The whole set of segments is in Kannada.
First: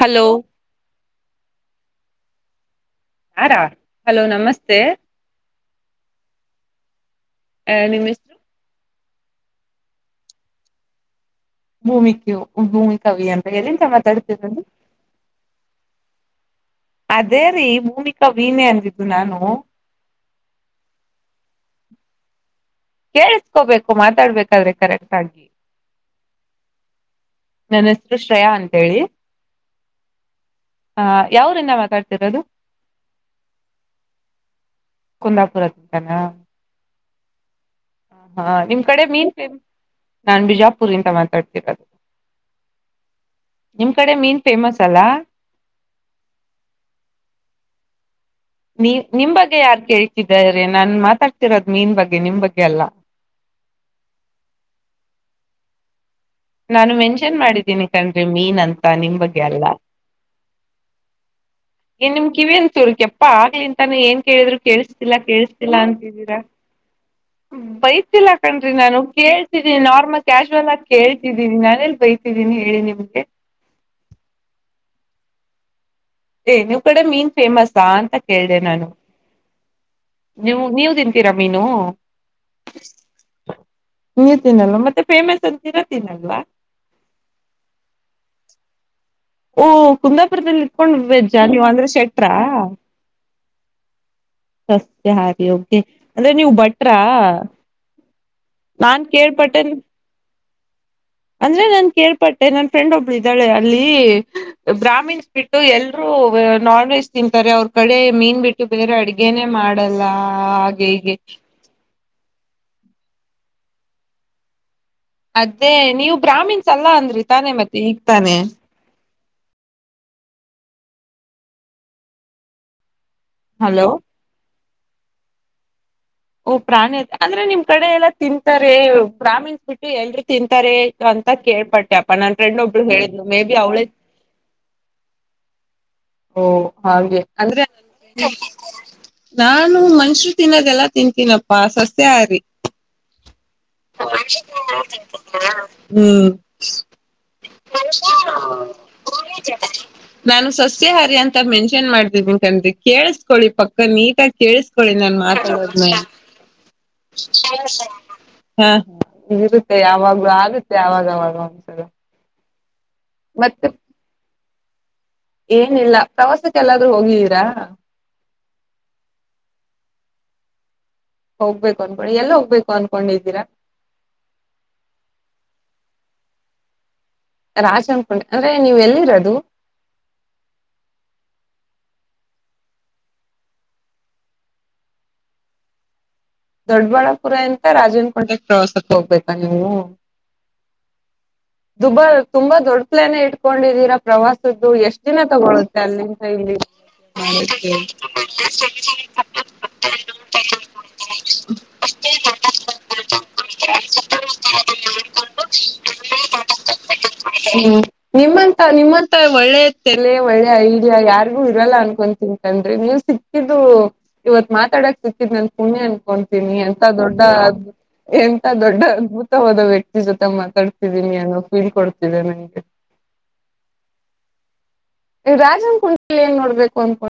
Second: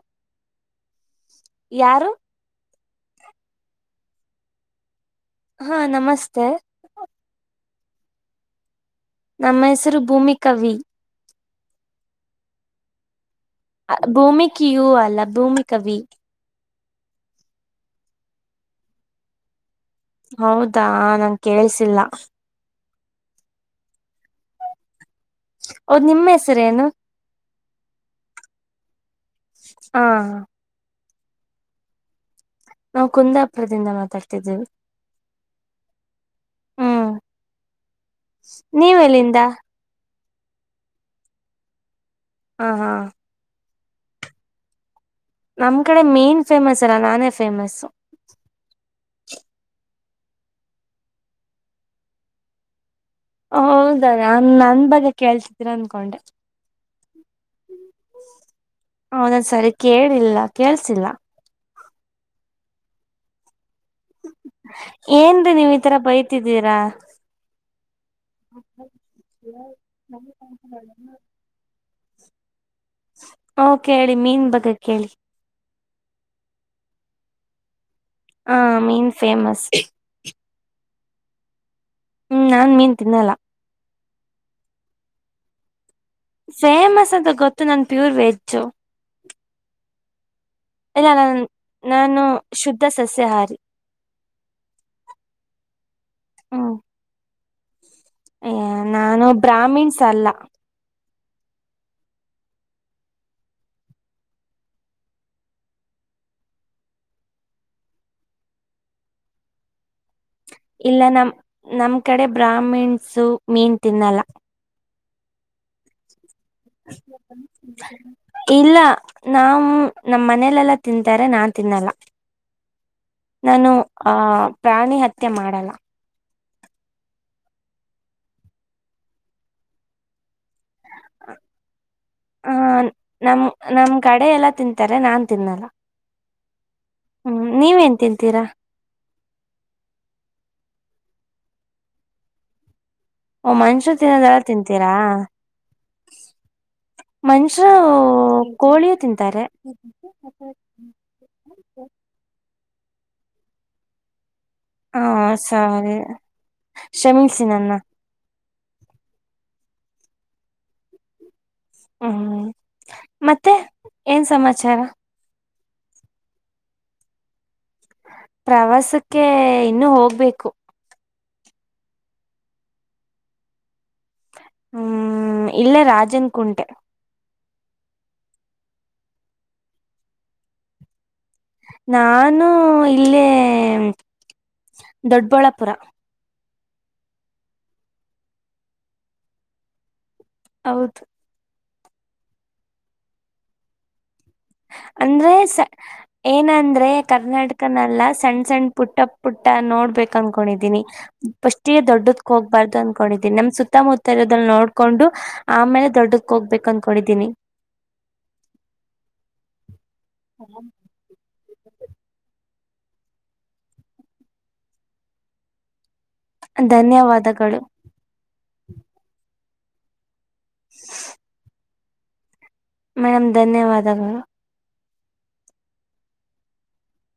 ಹಲೋ ಯಾರು ಯಾರಾ ಹಲೋ ನಮಸ್ತೆ ಹಾ ನಮಸ್ತೆ ಆ ನಿಮ್ಮ ಹೆಸರು ನಮ್ಮ ಹೆಸರು ಭೂಮಿಕ ವಿ ಭೂಮಿ ಭೂಮಿಕ ವಿ ಅಂತ ಎಲ್ಲಿಂದ ಭೂಮಿ ಮಾತಾಡ್ತಿರೋದು ಕ ಯೂ ಅಲ್ಲ ಭೂಮಿಕ ವಿ ಅದೇ ರೀ ಭೂಮಿಕಾ ವಿ ನೇ ಅಂದಿದ್ದು ನಾನು ಹೌದಾ ನನಗೆ ಕೇೇಳಸಿಲ್ಲ ಕೇಳಸ್ಕೋಬೇಕು ಮಾತಾಡ್ಬೇಕಾದ್ರೆ ಕರೆಕ್ಟ್ ಹಾಗಿ ಹೌದ್ ನಿಮ್ಮ ಹೆಸರೇನು ನನ್ನ ಹೆಸರು ಶ್ರೇಯ ಅಂತ ಹೇಳಿ ಹಾ ಹ ಯಾವ ಊರುರಿಂದ ಮಾತಾಡ್ತಿರೋದು ನಾವು ಕುಂದಾಪುರದಿಂದ ಮಾತಾಡ್ತಿದ್ದೇವಿ ಹ್ಮ್ ಹ ಹಾ ನಿಮ್ ನೀವ್ ಕಡೆ ಮೀನ್ ಎಲ್ಲಿಂದ ಫೇಮಸ್ ನಾನ್ ಬಿಜಾಪುರದಿಂದ ಮಾತಾಡ್ತಿರೋದು ಹ ಹಾ ನಿಮ್ ಕಡೆ ಮೀನ್ ಫೇಮಸ್ ಅಲ್ಲಾ ನಮ್ ಕಡೆ ಮೀನ್ ಫೇಮಸ್ ಅಲ್ಲ ನಾನೇ ಫೇಮಸ್ ನೀ ನಿಮ್ ಬಗ್ಗೆ ಯಾರ್ ಕೇಳ್ತಿದ್ದಾರೆ ನಾನ್ ಮಾತಾಡ್ತಿರೋದು ಮೀನ್ ಬಗ್ಗೆ ನಿಮ್ ಬಗ್ಗೆ ಅಲ್ಲ ಹೌದ ನನ್ ನನ್ ಬಗ್ಗೆ ಕೇಳ್ತಿದೀರ ಅನ್ಕೊಂಡೆ ನಾನು ಮೆನ್ಷನ್ ಮಾಡಿದ್ದೀನಿ ಕಣ್ರಿ ಮೀನ್ ಅಂತ ನಿಮ್ ಬಗ್ಗೆ ಹೌದನ್ ಅಲ್ಲ ಸರಿ ಕೇಳಿಲ್ಲ ಕೇಳ್ಸಿಲ್ಲ ನಿಮ್ಮ ಕಿವಿ ಏನ್ ಚೂರು ಕೆಪ್ಪ ಆವಾಗಳಿಂದ ತಾನ ಏನ್ ಕೇಳಿದ್ರು ಕೇಳಿಸ್ತಿಲ್ಲ ಏನ್ರೀ ನೀವ್ ಕೇಳ್ತಿಲ್ಲ ಈ ತರ ಅಂತಿದ್ದೀರ ಬೈತಿದ್ದೀರಾ ಬೈತಿಲ್ಲ ಕಣ್ರಿ ನಾನು ಕೇಳ್ತೀಿ ನಾರ್ಮಲ್ ಕ್ಯಾಶುವಲ್ ಆಗಿ ಕೇಳ್ತ ನಾನೇಲ್ ಬೈತಿದ್ದೀನಿ ಹೇಳಿ ನಿಮಗೆ ಿ ಮೀನ್ ಬಗ್ ಕೇಳಿ ಏ ನೀವು್ ಕಡೆ ಮೀನ್ ಫೇಮಸ್ ಸಾ ಅಂತ ಹ ಕೇಳ್ದ ನಾನು ಮೀನ್ [inaudible] ನೀವು ನೀವ್ ತಿಂತೀರಾ ಮೀನು ಹ್ಮ್ ನಾನ್ ಮೀನ್ ತಿನ್ನಲ್ಲ ನೀವು ತಿನಲ್ಲ ಮತ್ತೆ ಫೇಮಸ್ ಅಂತೀರ ಫೇಮಸ್ ಅಂತ ಗೊತ್ತು ನನ್ ಪ್ಯೂರ್ ವೆಜ್ಜು ಓ ಕುಂದಾಪುರದಲ್ಲಿ ಇಟ್ಕೊಂಡ್ ಇಲ್ಲ ವೆಜ್ಜ ನನ್ ನೀವ ಅಂದ್ರೆ ನಾನು ಶಟ್ರಾ ಶುದ್ಧ ಸಸ್ಯಾಹಾರಿ ಸಸ್ಯ ಹಾರಿ ಹೋಗೆ ಅಂದ್ರೆ ನೀವು ಹ್ಮ್ ಬಟ್ರಾ ನಾನ್ ನಾನು ಕೇಳ್ಪಟ್ಟೇ ಬ್ರಾಹ್ಮಿಣ್ಸ್ ಅಲ್ಲ ಅಂದ್ರೆ ನನ್ ಕೇಳ್ಪಟ್ಟೆ ನನ್ ಫ್ರೆಂಡ್ ಒಬ್ಳು ಇದ್ದಾಳೆ ಅಲ್ಲಿ ಬ್ರಹಾಮಿನ್ಸ್ ಬಿಟ್ಟು ಎಲ್ರೂ ನಾನ್ ವೆಜ್ ತಿಂತಾರೆ ಅವ್ರ ಕಡೆ ಮೀನ್ ಬಿಟ್ಟು ಬೇರೆ ಅಡ್ಗೆನೆೇ ಮಾಡಲ್ಲ ಹಾಗೆ ಇಲ್ಲ ಹೀಗೆ ನಮ ನಮ ಈ ಕಡೆ ಬ್ರಾಹ್ಮಿಣ್ಸು ಮೀನ್ ತಿನ್ನಲ್ಲ ಅದೇ ನೀವು ಗ್ರಾಮೀಣಸ್ ಅಲ್ಲ ಅನ್ರಿ ತಾನೆ ಮತ್ತೆ ಈಗ್ ತಾನೆ ನಾ್ ನಮ ಮನೇಲೆೆಲ್ಲಾ ತಿಂತಾರೆ ನಾನ್ ತಿನ್ನಲ್ಲ ನಾನು ಹಲೋ ಆ ಪ್ರಾಣಿ ಹತ್ಯೆ ಮಾಡಲ್ಲ ಓ ಪ್ರಾಣಿತೆ ಅಂದ್ರೆ ನಿಮ್ ಕಡೆ ಎಲ್ಲಾ ತಿಂತಾರೆ ಬ್ರಾಮೀಣಸ್ ಬಿಟ್ಟು ಎಲ್ರಿ ತಿಂತಾರೆ ಅಂತ ಕೇಳ್ಪಟ್ಟ ಆ ನ ್ರಂಡ್ ಒ ನಮ್ ಹೇಳಿದ್ ನಮ್ ಕಡೆ ಎಲ್ಲಾ ತಿಂತಾರೆ ನಾನ್ ತಿನ್ನಲ್ಲ ಅವ ಹಾಗೆ ಹ್ಮ್ ನೀವೇನ್ ತಿಂತೀರಾ ನು ಮರು ತಿನ್ನದೆಲ್ಲ ತಿಂತೀನಪ್ಪಾ ಸಸೆ ಆ್ರಿ ಓ ಮನುಷ್ಯ ತಿನ್ನೋದೆಲ್ಲ ತಿಂತೀರಾ ಹ್ಮ್ ಮನುಷ್ಯರು ಕೋಳಿಯೂ ತಿಂತಾರೆ ನಾನು ಸಸ್ಯಹಾರಿ ಅಂತ ಮೆನ್ಷನ್ ಮಾಡ್ತಿದ್ದಿ ಕಂಡಿಕ್ ಕೇಳಸ್ಕೊಳ್ಳಿ ಪಕ್ಕ ನೀಟ ತಿೇಳಿಸ್ಕೊಳ್ಳಿ ನಾನನ್ ಮಾತಾಡೋದು ಶಮಿಸಿ ನನ್ನ ಹಾ ಹಾರುತ್ತೆ ಯವಾಗ ಆುತ್ತೆ ಆವಾಗವಾಗ ಹ್ಮ ಮತ್ತೆ ಏನ್ ಸಮಾಚಾರ ಏನಿಲ್ಲ ಪ್ರವಾಸಕ್ಕೆ ಎಲ್ಲಾದ್ರೂ ಹೋಗಿದ್ದೀರಾ ಪ್ರವಾಸಕ್ಕೆ ಇನ್ನುೂ ಹೋಗ್ಬೇಕು ಹೋಗ್ಬೇಕು ಅನ್ಬೇಿ ಎಲ್ಲ ಹೋಗ್ಬೇಕು ಅನ್ಕೊಂಡಿದ್ದೀರಾ ಹ್ಮ್ ಇಲ್ಲ ರಾಜನ್ ಕುಂಟೆ ರಾಜ ಅನ್ಕೊಂಡೆ ಅಂದ್ರೆ ನೀವ ಎಲ್ಲಿರೋದು ನಾನು ಇಲ್ಲೇ ದೊಡ್ಡಬಳ್ಳಾಪುರ ದೊಡ್ಬಾಳ್ಳಾಪುರ ಎಂತ ರಾಜೇನ ಕೊಂಡೆ ಪ್ರವಾಸಕ್ಕೆ ಹೋಗ್ಬೇಕಾ ನೀವು ಹೌದು ದುಬಾ ತುಂಬಾ ದೊಡ್ ಪ್ಲಾನ ಇಟ್ಕೊಂಡಿದೀರಾ ಪ್ರವಾಸದ್ದು ಎಷ್ಟ್ ದಿನ ಅಂದ್ರೆ ಸ ತಗೊಳ್ಳುತ್ತೆ ಅಲ್ಲಿ ಇಲ್ಲಿ ಏನಂದ್ರೆ ಕರ್ನಾಟಕನಲ್ಲ ಸಣ್ಣ ಸಣ್ಣ ಪುಟ್ಟ ಫಸ್ಿಗೆ ದೊಡ್ಡದ ಹೋಗ್ಬಾರ್ದು ಅನ್ಕೊಂಡಿದ್ದೀನಿ ನಮ ಸುತ್ತಮುತ್ತ ಇೋದಲ್ಲಿ ನೋಡ್ಕೊಂಡು ಆಮೇಲೆ ದೊಡ್ಡಕ್ ಹೋಗ್ಬೇಕು ಅನ್ಕೊಂಡಿದ್ದೀನಿ ಹ್ಮ್ ನಿಮ್ಮಂತ ನಿಮ್ಮಂತ ಒಳ್ಳೆ ಲೆ ಒಳ್ಳೆ ಐಾ ಯಾರ ಇರಲ್ಲ ಅನ್ಕೊಂಡ ತಿಂತಂದ್ರೆ ನೀವ್ ಸಿಕ್ಕಿದಿದ್ದು ಇವತ್ ಮಾತಾಡಕ್ ಸಿಕ್ಕಿದ್ ಹನ ಕೊಂತೀನಿ ಎಂತ ದೊಡ್ಡ ಧನ್ಯವಾದಗಳು ಎ ದೊಡ್ಡ ಅದ್ಭುತವಾದ ವ್ಯಕ್ತಿ ಜೊತೆ ತಮ್ಮ ಕಟ್ಸತಿದೀನಿ ಅನ್ನೋೀಳ್ಕಡ್ ಇ ನ ಮೇಡಮ್ ಧನ್ಯವಾದಗಳು ರಾಜನ್ ಕುಂಡಲ್ಲಿ ಏನ್ ನೋಡ್ಬೇಕು ಅನ್ಕೊಂಡಿ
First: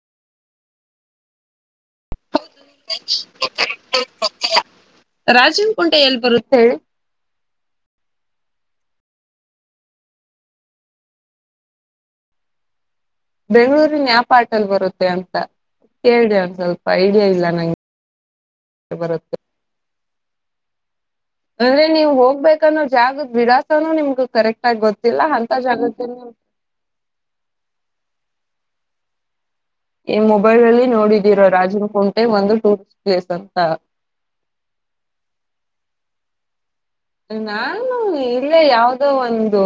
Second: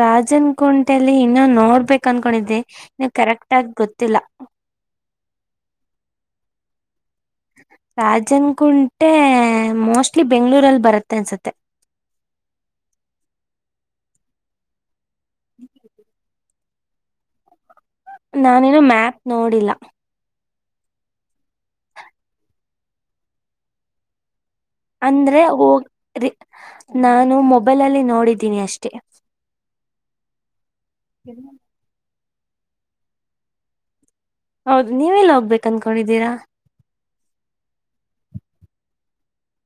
ರಾಜನ್ ಕುಂಟೆಲ್ಲಿ ಇನ್ನೊ ನೋಡ್ಬೇಕನ್ಕ ಕೊಂಡಿದ್ದೆ ನೀ ಕರೆಕ್ಟ್ ಆಗ ಗೊತ್ತಿಲ್ಲ ರಾಜೇನ್ ಕುಂಟೆ ಎಲ್ಲಿ ಬರುತ್ತೆ ಹೇಳಿ ರಾಜನ್ ಕುುಂಟೆ ಮೋಸ್ಟ್ಲಿ ಬೆಂಗ್ಳೂರಲ್ಲಿ ಬರುತ್ತೆ ಅನ್ಸತ್ತೆ ಬೆಂಗಳೂರಿನ್ ವಯಾಪಾಟಲ್ಲಿ ಬರುತ್ತೆ ಅಂತ ಕೇ್ರ ಒ ಸ್ವಲ್ಪ ಐಡಿಯಾ ಇಲ್ಲ ನಂಗೆ ನಾನೇನೋ ಮ್ಯಾತ್ ಬರುತ್ತೆ ನೋಡಿಲ್ಲ ಅಂದ್ರೆ ನೀವ್ ಹೋಗ್ಬೇಕನ್ನೋ ಜಾಗದ ವಿಳಾಸನುೂ ನಿಮ್ಗ ಕರೆಕ್ಟ್ ಆಗಿ ಗೊತ್ತಿಲ್ಲ ಅಂದ್ರೆ ಅಂತ ಹೋಗ ಜಾಗದಲ್ಲಿ ನಾನು ಮೊಬೈಲಲ್ಲಿ ನೋಡಿದ ತಿಿನಿ ಅಷ್ಟೆ ಈ ಮೊಬೈಲ್ ಅಲ್ಲಿ ನೋಡಿದೀರಾ ರಾಜನ್ ಕು ಒಂದು ಟೂರಿಸ್ಟ್ ಪ್ಲೇಸ್ ಅಂತ ಹೌದು ನೀವೆಲ್ಲ ಹೋಗ್ಬೇಕ ಅನ್ಕೊಂಡಿದ್ದೀರಾ ನಾನು ಇಲ್ಲೇ ಯಾವ್ದೋ ಒಂದು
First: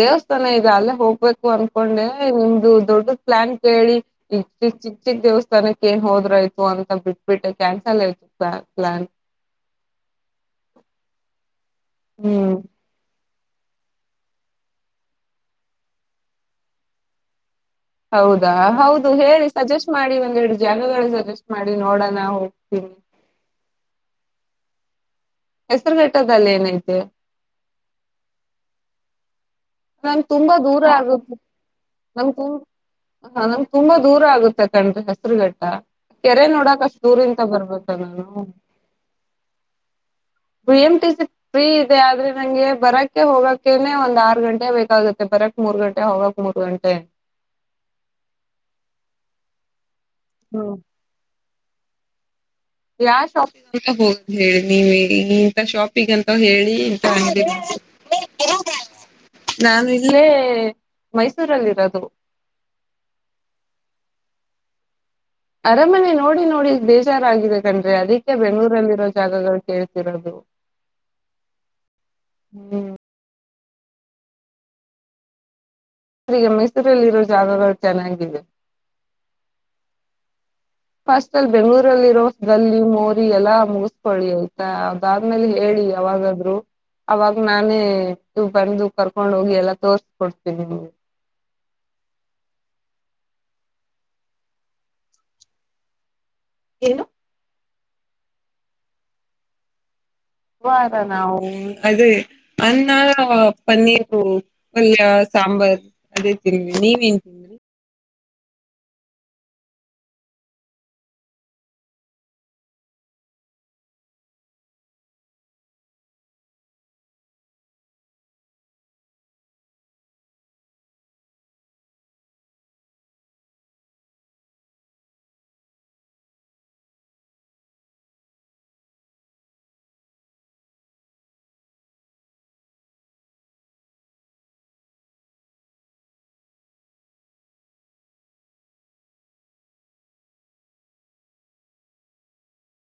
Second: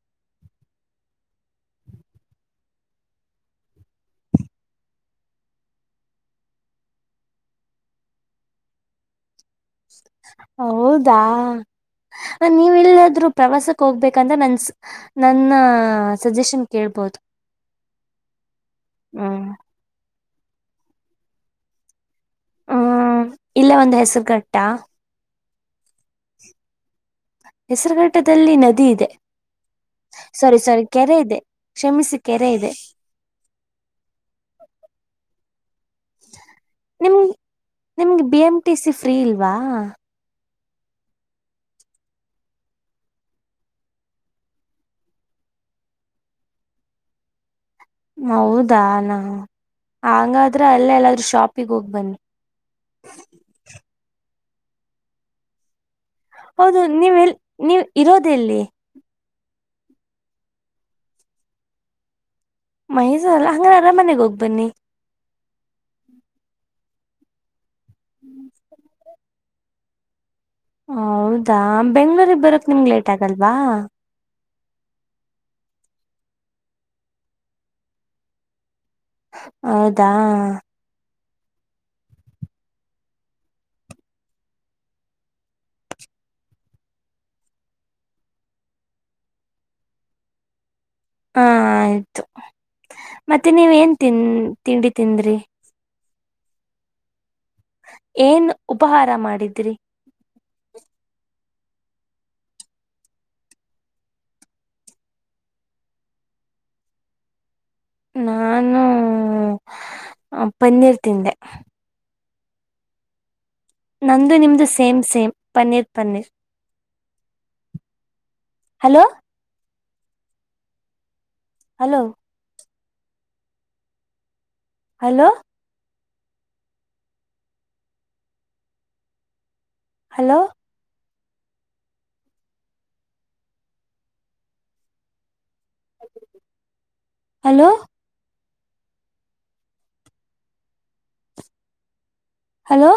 ದೇವಸ್ಥಾನ ಇದೆ ಅಲ್ಲೇ ಹೋಗ್ಬೇಕು ಅನ್ಕೊಂಡೆ ನಿಮ್ದು ದೊಡ್ಡದ ಪ್ಲಾನ್ ಕೇಳಿ ಚಿ ಚಿಕ್ ಚಿಕ್ ದೇವಸ್ಥಾನಕ್ಕೆ ಏನ್ ಹೋದ್ರಯ್ತು ಅಂತ ಬಿಟ್ಬಿಟ್ಟು ಕ್ಯಾನ್ಸಲ್ ಆಯ್ತು ಪ್ಲಾನ್ ಪ್ಲಾನ್ ಹೌದಾ ಹ ಹ್ಮ್ ನೀವುಲ್ಲಿಾದ್ರು ಪ್ರವಾಸಕ್ಕೆ ಹೋಗ್ಬೇಕಂತ ನನ್ ನನ್ನ ಸಜೆಷನ್ ಕೇಳ್ಬೋದು ಹೌದಾ ಹೌದು ಹ್ಮ್ ಹೇಳಿ ಸಜೆಸ್ಟ್ ಮಾಡಿ ಂದ ಎರಡು ಜಾಗ ಸಜೆಸ್ಟ್ ಮಾಡಿ ನೋಡ ಹ್ಮ ಇಲ್ಲ ಒಂದ್ ಹೆಸರುಗಟ್ಟ ಯಾ ಹೆಸರ ಟ್ಟದಲ್ಲ ಏನೈತಿ ಹೆಸರುಘಟ್ಟದಲ್ಲಿ ನದಿ ಇದೆ ನಮ್ ತುಂಬಾ ಸಾರಿ ದೂರ ಸಾರಿ ಕೆರೆ ಆಗುತ್ತೆ ಇದೆ ಕ್ಷಮಿಸಿ ನಮ್ ಕೆರೆ ಇದೆ ಹ ನಮ್ ತುಂಬಾ ದೂರ ಆಗುತ್ತೆ ಕಂಡ್ರೆ ಹೆಸರುಘಡ ಹಾ ಕೆರೆ ನೋಡಕ ಅಷ್ಟು ನೀವು ನಿಮ್ ದೂರದಿಂದ ಬರಬೇಕು ನಿಮ್ಗೆ ಬಿ ನಾನ್ನು ಎಂ ಟಿ ಸಿ ಫ್ರೀ ಇಲ್ವಾ B M T C free ಇದೆ ಆದ್ರೆ ನಂಗೆ ಬರಕ್ಕೆ ಹೋಗಕ್ಕೆ ಒಂದ್ ಆರ್ ಗಂಟೆ ಬೇಕಾಗುತ್ತೆ ಬರಕ್ ಮೂರ್ ಗಂಟೆ ಹೋಗಕ್ ಮೂರ್ ಗಂಟೆ ಮೌದಾ ನ ಹಂಗಾದ್ರ ಹ್ಮ್ ಅಲ್ಲೇ ಎಲ್ಲಾದ್ರೂ ಶಾಪ್ ಪ್ಪಿಗ ಹೋಗ್ ಬನ್ನಿ ಯಾ ಸ್ಯಾಪ್ವಿತ್ ಬೊಲ್ ಝಡ ನೀ ಮೇ ನೀಂತ ಶಾಪ್ ಪ್ಪ ಈಗಂತ ಹೇಳಿ ಹೌದು ಇಂತ ನೀವ್ ಎಲ್ ನೀವ್ ಇರೋದೆಲ್ಲಿ ನಾನ ಇಲ್ಲೇ ಮೈಸೂರಲ್ಲಿ ಇರೋದು ಮೈಸೂ ಅಲ್ಲ ಹಂಗ ಅರಾಮನೆಗ ಹೋಗ್ ಬನ್ನಿ ಅರಾಮನೆ ನೋಡಿ ನೋಡಿ ದೇೇಶ ಾರ ಆಗಿದೆ ನ್ಿ ಅದಕ್ಕೆ ಬೆಂಗಳೂರಲ್ಲಿ ಇರೋ ಜಾಗಗಳು ಕೇಳ್ತಿರೋದು ಹೌದಾ ಬೆಂಗ್ಗಳೂರಿಗೆ ಬರಕ್ ನಿಮ್ಗೆ ಹ್ಮ್ ಲೇಟ್ ಆಗಲ್ವಾ ಈಗ ಮೈಸೂರಿಲ್ಲಿ ಇರೋ ಜಾಗಗಳು ಚೆನ್ನಾಗಿದೆ ಹೌದಾ ಫಸ್ಟ್ ಅಲ್ಲಿ ಬೆಂಗಗಳೂರಲ್ಲಿ ಇರೋ ಗಲ್ಲಿ ಮೋರಿ ಎಲ್ಲಾ ಮುಗಸ್ಕೊಳ್ಳಿ ಆಯ್ತಾ ಅದಾದ್ಮೇಲೆ ಹೇಳಿ ಯಾವಾಗಾದ್ರು ಅವಾಗ ನಾನೇ ಇ ಬಂದು ಕರ್ಕೊಂಡ್ ಹೋಗಿ ಎಲ್ಲಾ ತೋರ್ಸ್ಕೊಡ್ತೀನಿ ನಿಮಗೆ ಹಾ ಆಯ್ತು ಮತ್ತೆ ನೀವ ಏನ್ ತಿನ್ ತಿಂಡಿ ತಿಂದ್ರಿ ಏನು ಏನ್ ಉಪಹಾರ ಮಾಡಿದ್ರಿ ವಾರ ನಾ ಅದೇ ಅಾರ ಪನ್ನೀರು ಪಲ್ಯ ಸಾಂಬಾರ್ ಅದೇ ತಿನ್ಿ ನೀವೇನ್ ತಿನ್ಿ ನಾನು ಪನ್ನೀರ್ ತಿಂದೆ ನಮ್ದ ನಿಮ್ದು same same paneer paneer [inaudible] hello hello hello hello hello hello